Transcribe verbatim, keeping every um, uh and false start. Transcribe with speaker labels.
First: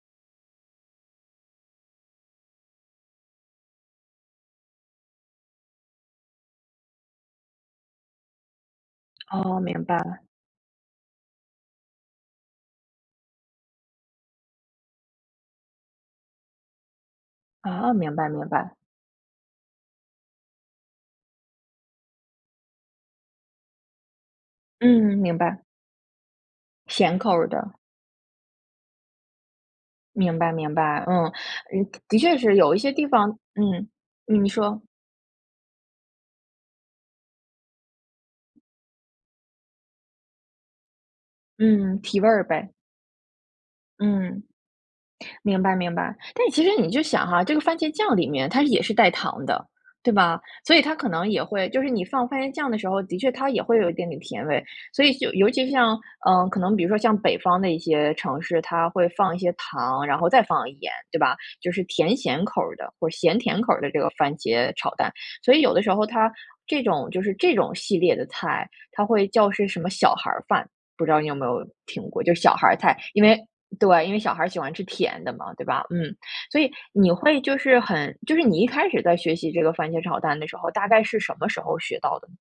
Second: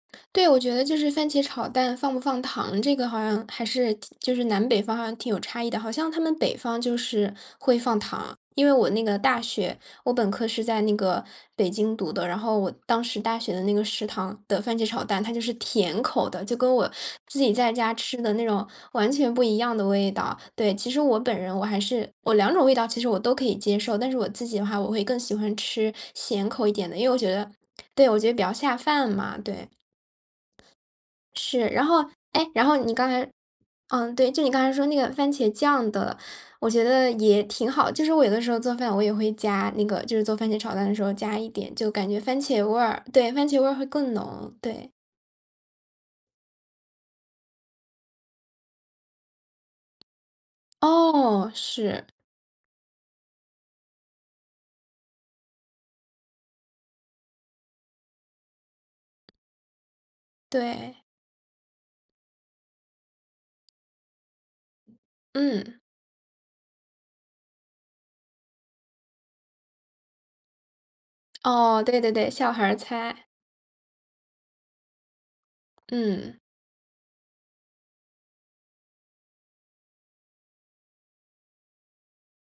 Speaker 1: 对，我觉得就是番茄炒蛋放不放糖，这个好像还是挺就是南北方好像挺有差异的。好像他们北方就是，会放糖。因为我那个大
Speaker 2: 哦，
Speaker 1: 学，
Speaker 2: 明白
Speaker 1: 我
Speaker 2: 了。
Speaker 1: 本科是在那个，北京读的，然后我当时大学的那个食堂的番茄炒蛋，它就是甜口的，就跟我，自己在
Speaker 2: 哦，
Speaker 1: 家
Speaker 2: 明
Speaker 1: 吃
Speaker 2: 白
Speaker 1: 的那
Speaker 2: 明
Speaker 1: 种
Speaker 2: 白。
Speaker 1: 完全不一样的味道。对，其实我本人，我还是我两种味道，其实我都可以接受，但是我自己的话，我会
Speaker 2: 嗯，
Speaker 1: 更喜
Speaker 2: 明
Speaker 1: 欢
Speaker 2: 白。
Speaker 1: 吃，咸口一点的，因为
Speaker 2: 咸
Speaker 1: 我
Speaker 2: 口
Speaker 1: 觉
Speaker 2: 儿
Speaker 1: 得
Speaker 2: 的。
Speaker 1: 对，我觉得比较下饭嘛，对。
Speaker 2: 明白明白，嗯。
Speaker 1: 是，
Speaker 2: 呃，
Speaker 1: 然后
Speaker 2: 的确
Speaker 1: 哎，
Speaker 2: 是
Speaker 1: 然
Speaker 2: 有
Speaker 1: 后
Speaker 2: 一些
Speaker 1: 你
Speaker 2: 地
Speaker 1: 刚
Speaker 2: 方
Speaker 1: 才
Speaker 2: 嗯，
Speaker 1: 嗯，对，就
Speaker 2: 嗯，你
Speaker 1: 你刚才
Speaker 2: 说。
Speaker 1: 说那个番茄酱的，我觉得也挺好。就是我有的时候做饭我也会加那个就是做番茄炒蛋的时候加一点，就
Speaker 2: 嗯，
Speaker 1: 感觉
Speaker 2: 提味
Speaker 1: 番
Speaker 2: 儿
Speaker 1: 茄
Speaker 2: 呗。
Speaker 1: 味儿对，番茄味儿会更
Speaker 2: 嗯。
Speaker 1: 浓，对。
Speaker 2: 明白明白，但其实你就想哈，这个番茄酱里面它也是带糖的，对吧？所以它可能也
Speaker 1: 哦，
Speaker 2: 会就是
Speaker 1: 是。
Speaker 2: 你放番茄酱的时候，的确它也会有一点点甜味，所以就尤其就像，嗯，可能比如说像北方的一些城市，它会放一些糖，然后再放盐，
Speaker 1: 对。
Speaker 2: 对吧？就是甜咸口儿的，或咸甜口儿的这个番茄炒蛋。所以有
Speaker 1: 嗯。
Speaker 2: 的时候它这种就是这种系列的菜，它会叫是什么小孩儿饭，不知道你有没有
Speaker 1: 哦，对
Speaker 2: 听
Speaker 1: 对
Speaker 2: 过？
Speaker 1: 对，
Speaker 2: 就
Speaker 1: 小
Speaker 2: 小孩
Speaker 1: 孩
Speaker 2: 儿
Speaker 1: 儿
Speaker 2: 菜，因
Speaker 1: 菜。
Speaker 2: 为对，因为小孩儿喜欢吃甜的嘛，对吧？嗯，
Speaker 1: 嗯。
Speaker 2: 所以你会就是很就是你一开始在学习这个番茄炒蛋的时候，大概是什么时候学到的呢？